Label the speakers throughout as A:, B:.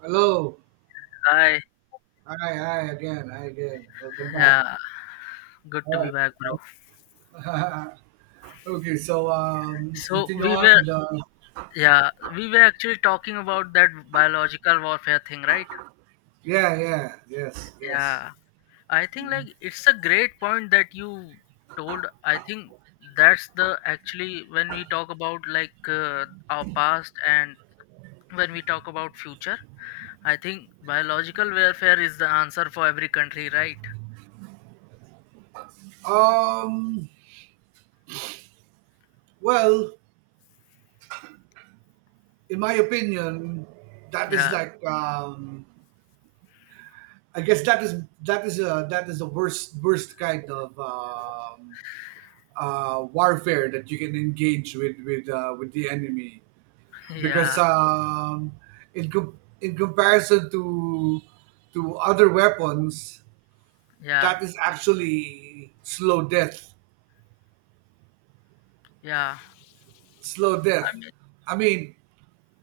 A: Hello.
B: Hi,
A: Hi, hi again. Hi again. Welcome back.
B: yeah, good to be
A: All
B: back, bro.
A: right. Okay, so let's
B: So
A: continue
B: we
A: on
B: were,
A: with
B: yeah, we were actually talking about that biological warfare thing, right?
A: yeah, yeah, yes, yes.
B: Yeah, I think
A: Mhm.
B: like it's a great point that you told. I think that's the actually when we talk about like our past and when we talk about future, I think biological warfare is the answer for every country, right?
A: Um, well, in my opinion, that is
B: Yeah,
A: like I guess that is that is the worst kind of warfare that you can engage with with the enemy. because
B: yeah,
A: um, in comparison to other weapons,
B: yeah,
A: that is actually slow death.
B: yeah.
A: Slow
B: I
A: death.
B: mean,
A: I mean,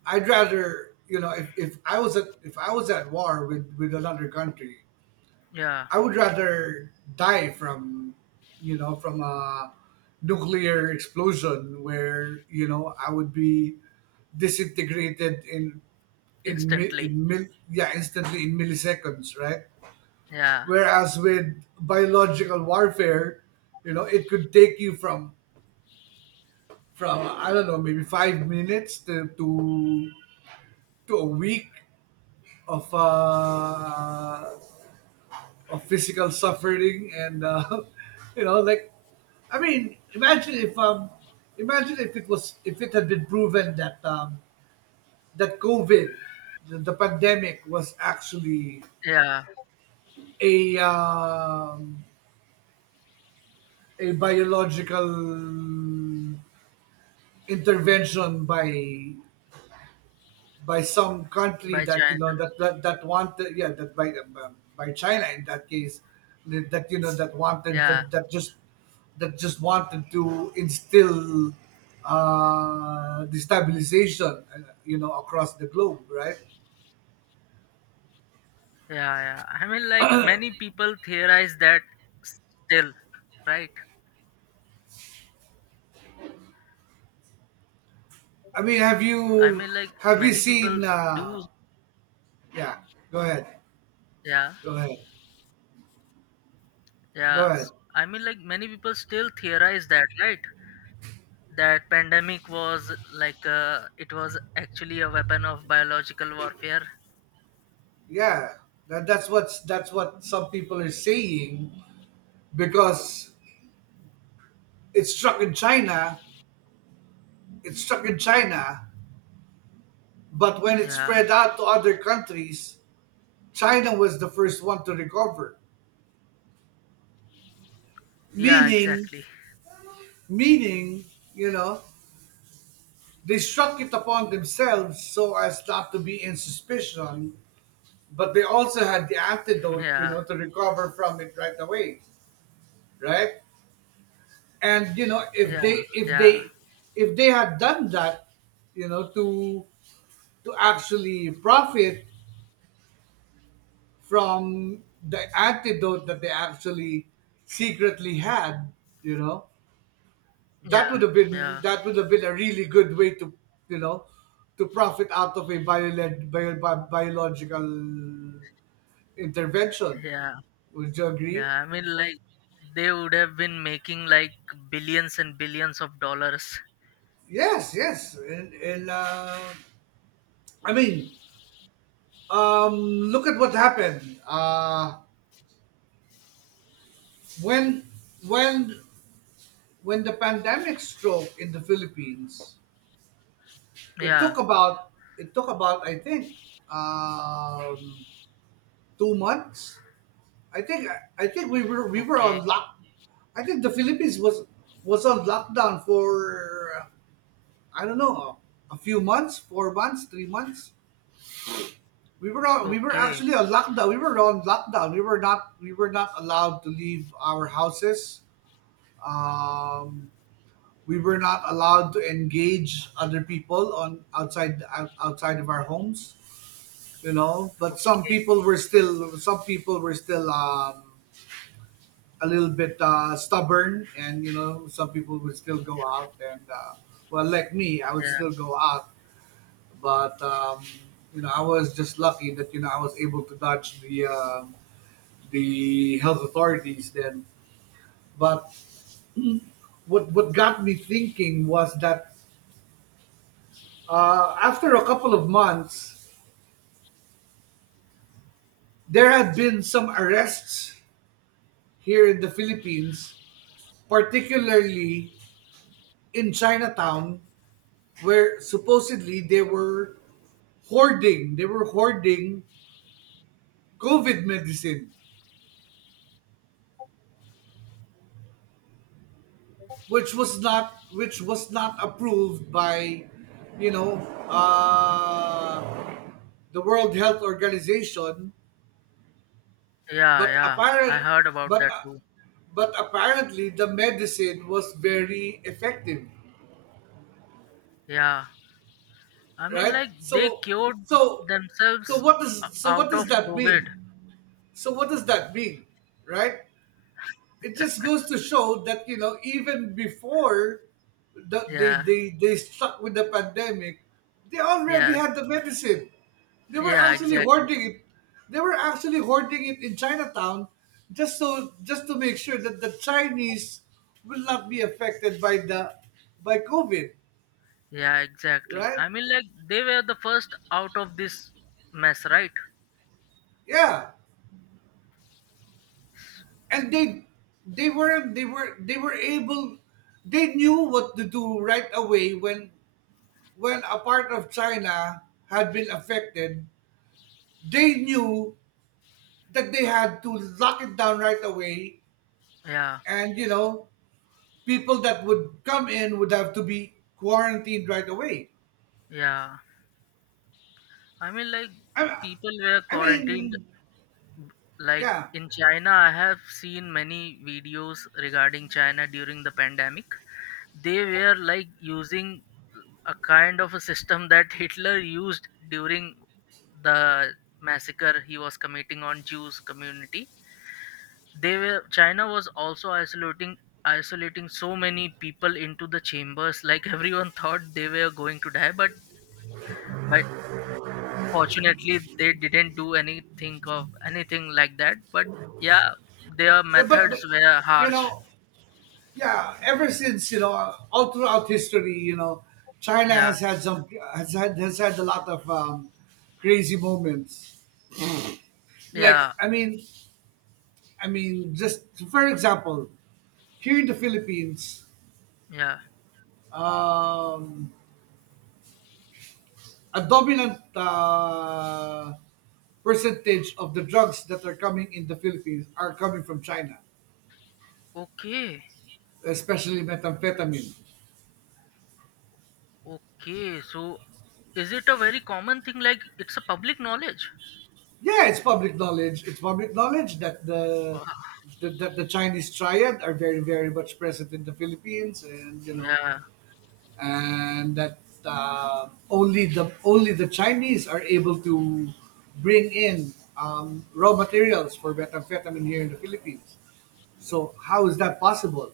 A: I'd rather if, if I was at war with another country,
B: yeah,
A: I would rather die from from a nuclear explosion where I would be disintegrated in
B: instantly.
A: instantly in milliseconds, right?
B: Yeah,
A: Whereas with biological warfare, it could take you from I don't know, maybe 5 minutes to a week of uh of physical suffering and you know like I mean, imagine if it was, if it had been proven that covid, the pandemic was actually
B: yeah,
A: a um, a biological intervention by some country
B: by
A: that you
B: China.
A: know that that, that wanted, yeah, that by China in that case, that, that wanted
B: Yeah,
A: that just wanted to instill destabilization, across the globe, right?
B: yeah, yeah. I mean, like, many people theorize that still, right?
A: I mean,
B: I mean, like,
A: have you
B: many people
A: seen?
B: do.
A: Yeah, go ahead.
B: Yeah,
A: Go ahead. Go
B: yeah.
A: ahead.
B: I mean, like, many people still theorize that, right? That pandemic was like it was actually a weapon of biological warfare.
A: Yeah, that's what's that's what some people are saying, because it's struck in China, it's struck in China, but when it
B: Yeah,
A: spread out to other countries, China was the first one to recover.
B: yeah,
A: Meaning,
B: exactly.
A: meaning, you know, they struck it upon themselves so as not to be in suspicion, but they also had the antidote, you
B: Yeah,
A: know, to recover from it right away, right? And you know,
B: yeah,
A: if
B: yeah,
A: they, if they had done that, you know, to actually profit from the antidote that they actually secretly had, you know, that
B: yeah,
A: would have been,
B: yeah,
A: that would have been a really good way to, you know, to profit out of a biological intervention.
B: yeah,
A: Would you agree?
B: yeah. I mean, like, they would have been making like billions and billions of dollars.
A: Yes, yes, and I mean, look at what happened when when when the pandemic struck in the Philippines. It
B: Yeah.
A: took about, it took about, I think um, 2 months. I think, I think we were on
B: Okay,
A: lock. I think the Philippines was on lockdown for I don't know, a few months, 4 months, 3 months. We were on, we were
B: okay,
A: actually on lockdown. We were on lockdown. We were not, we were not allowed to leave our houses um, we were not allowed to engage other people on outside of our homes, you know. But some
B: okay.
A: people were still, some people were still a little bit stubborn, and you know, some people would still go out, and well, like me, I would
B: Yeah,
A: still go out. But you know, I was just lucky that, you know, I was able to dodge the the health authorities then. But what got me thinking was that, after a couple of months, there had been some arrests here in the Philippines, particularly in Chinatown, where supposedly they were hoarding COVID medicine, which was not approved by, you know, uh, the World Health Organization.
B: yeah,
A: but
B: yeah. I
A: apparent,
B: heard about
A: but
B: that
A: Uh,
B: too.
A: but apparently the medicine was very effective.
B: Yeah. I mean,
A: Right,
B: like, they cured
A: so so
B: themselves
A: what does, so what
B: out
A: does
B: of
A: that mean,
B: COVID.
A: so what does that mean, right? It just goes to show that, you know, even before they
B: Yeah,
A: they stuck with the pandemic, they already
B: yeah,
A: had the medicine. They were
B: yeah,
A: actually
B: exactly.
A: hoarding it. They were actually hoarding it in chinatown, just so, just to make sure that the chinese will not be affected by the, by covid,
B: Yeah, exactly.
A: right?
B: I mean, like, they were the first out of this mess, right?
A: Yeah, and they, they were able, they knew what to do right away when a part of China had been affected. They knew that they had to lock it down right away.
B: Yeah,
A: And you know, people that would come in would have to be quarantined right away.
B: yeah. I mean, like,
A: i,
B: people were
A: I
B: quarantined.
A: mean,
B: b- Like,
A: yeah.
B: in China, I have seen many videos regarding China during the pandemic. They were like using a kind of a system that Hitler used during the massacre he was committing on Jews community. They were China was also isolating so many people into the chambers. Like, everyone thought they were going to die, but fortunately they didn't do anything of anything like that. But yeah, their
A: Yeah, but,
B: methods were
A: you
B: harsh.
A: know, yeah, ever since, you know, all throughout history, you know, China
B: Yeah,
A: has had some, has had a lot of crazy moments. Like,
B: yeah,
A: I mean, just for example, here in the Philippines,
B: yeah.
A: um, a dominant percentage of the drugs that are coming in the Philippines are coming from China,
B: Okay,
A: especially methamphetamine.
B: okay. So is it a very common thing, like it's a public knowledge?
A: Yeah, it's public knowledge. It's public knowledge that that the Chinese triad are very much present in the Philippines, and you know,
B: Yeah,
A: and that only the, only the Chinese are able to bring in, raw materials for methamphetamine here in the Philippines. So how is that possible?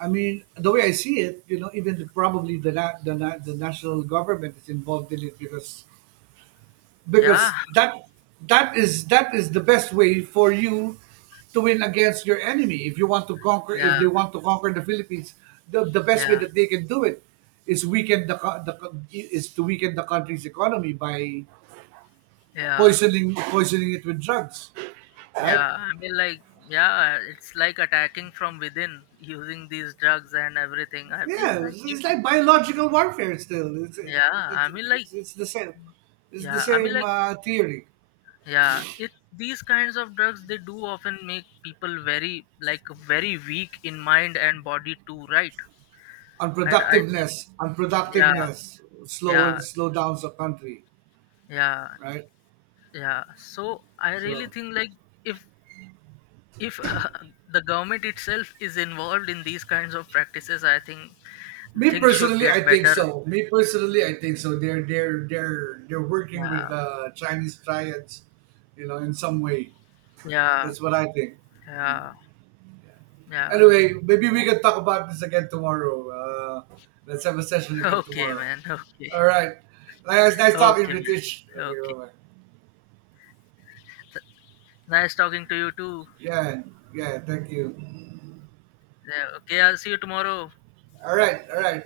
A: I mean, the way I see it, you know, even the, probably the, na- the na- the national government is involved in it, because
B: yeah,
A: because that, that is, that is the best way for you to win against your enemy, if you want to conquer, if
B: yeah,
A: they want to conquer the philippines, the best way
B: yeah,
A: that they can do it is weaken is to weaken the country's economy by
B: yeah,
A: poisoning, poisoning it with drugs, right?
B: yeah. I mean, like, yeah, it's like attacking from within using these drugs and everything. I feel
A: Yeah,
B: like, it,
A: it's like biological warfare still,
B: yeah, I mean, like,
A: it's the same, it's the
B: yeah, I mean,
A: same
B: like,
A: theory.
B: yeah, it these kinds of drugs they do often make people very like very weak in mind and body too, right? And I think,
A: Unproductiveness,
B: yeah,
A: unproductiveness, slow
B: yeah,
A: and slow downs a country,
B: yeah,
A: right?
B: yeah. So I really
A: So
B: think like if if the government itself is involved in these kinds of practices, I think
A: me
B: things should
A: personally,
B: get
A: I think
B: better.
A: so. Me personally, I think so. They're working with
B: Yeah,
A: uh, Chinese clients, you know, in some way.
B: yeah,
A: That's what I think.
B: yeah, yeah.
A: Anyway, maybe we can talk about this again tomorrow. Uh, let's have a session again
B: Okay,
A: tomorrow.
B: man. Okay.
A: All right. Nice, nice talking,
B: Okay,
A: British.
B: man.
A: Okay,
B: Okay,
A: bye bye.
B: nice talking to you too.
A: Yeah, yeah. Thank you.
B: Yeah, okay, I'll see you tomorrow.
A: All right, all right.